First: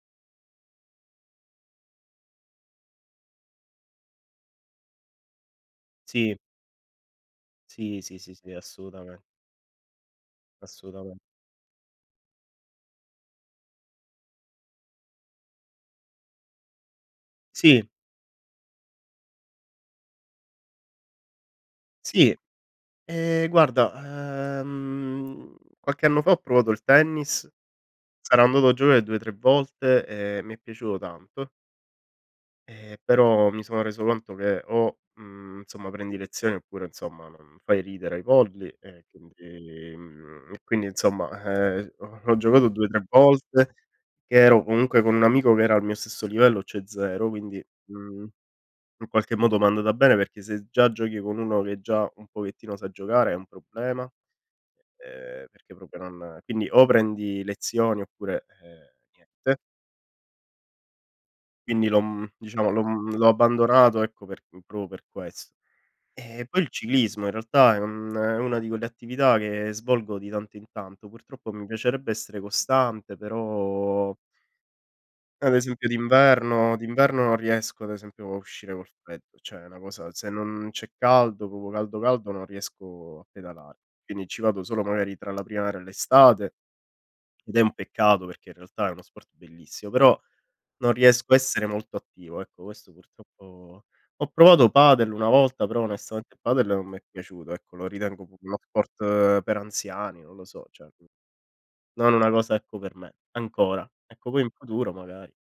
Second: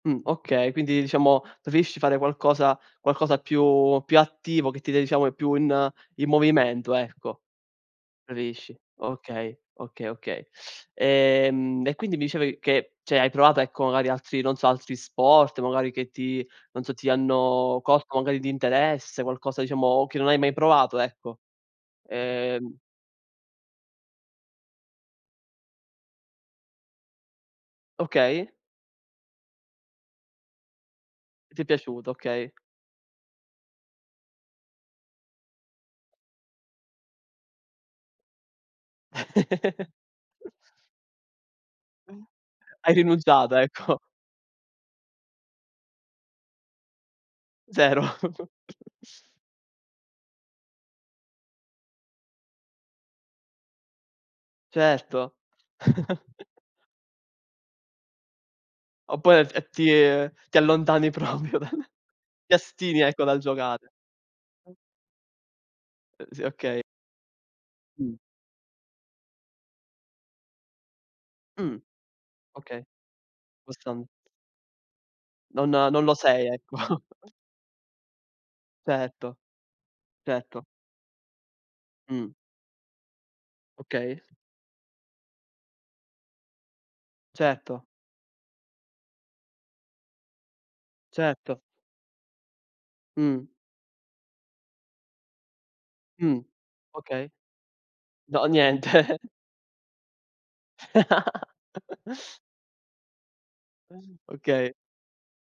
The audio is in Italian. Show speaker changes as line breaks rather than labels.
Mh. Okay, quindi diciamo, preferisci fare qualcosa qualcosa più più attivo che ti de diciamo, più in in
Sì.
movimento, ecco.
Sì, sì, sì, sì,
Preferisci
assolutamen
Okay, okay, okay.
Assolutamen
Ehm, e quindi mi dicevi che, cioè, hai provato, ecco, magari altri, non so, altri sport, magari che ti non so, ti hanno
Sì.
colto magari di interesse, qualcosa diciamo, che non hai mai provato, ecco.
Sì.
Uhm
Ehm, guarda, uhm, qualche anno fa ho provato il tennis, sarà
Okay.
andato a giocare 2, 3 volte, e mi è piaciuto tanto.
Ti è piaciuto, okay.
E però, mi sono reso conto che o, mhmm, insomma, prendi lezioni, oppure, insomma, non fai ridere ai polli e quindi mhmm, e quindi insomma, uhm,
Mh.
ho ho giocato due
Hai
tre
rinunciato,
volte,
ecco.
che ero comunque con un amico che era al mio stesso livello, cioè, 0, quindi,
Zero.
mhmm, in qualche modo m'è andata bene perché se già giochi con uno che già un pochettino sa giocare, è un problema,
Certo.
uhm, perché proprio non quindi o prendi lezioni, oppure, uhm,
Oppure e f
niente.
e ti ti allontani proprio dal
Quindi l'ho mhm,
ti
diciamo l'ho
astieni
mhmm,
ecco
l'ho
dal giocare.
abbandonato, ecco, per proprio per ques
Uh, sì,
Ehm, poi il
okay.
ciclismo in realtà è un
Mh.
è una di quelle attività che svolgo di tanto in tanto. Purtroppo, mi
Mh.
piacerebbe essere
Okay,
costante,
questo n
però ad
Non
esempio,
non lo sei ecco.
d'inverno d'inverno non riesco, ad esempio, a uscire col
Certo,
freddo. Cioè, è una cosa se
certo.
non c'è caldo, proprio caldo, caldo
Mh.
non riesco a pedalar
Okay.
Quindi, ci vado solo, magari, tra la primavera e l'estate, ed è un
Certo.
peccato perché, in realtà, è uno sport bellissimo, però non riesco a
Certo.
essere molto attivo, ecco, questo
Mh.
purtroppo Ho provato padel una volta, però, onestamente
Mh.
padel non m'è
Okay.
piaciuto, ecco, lo ritengo proprio
No,
uno
niente.
sport per anziani, non lo so, cioè, mhmm Non una cosa, ecco, per me, ancora. Ecco, poi in
Okay.
futuro, magari.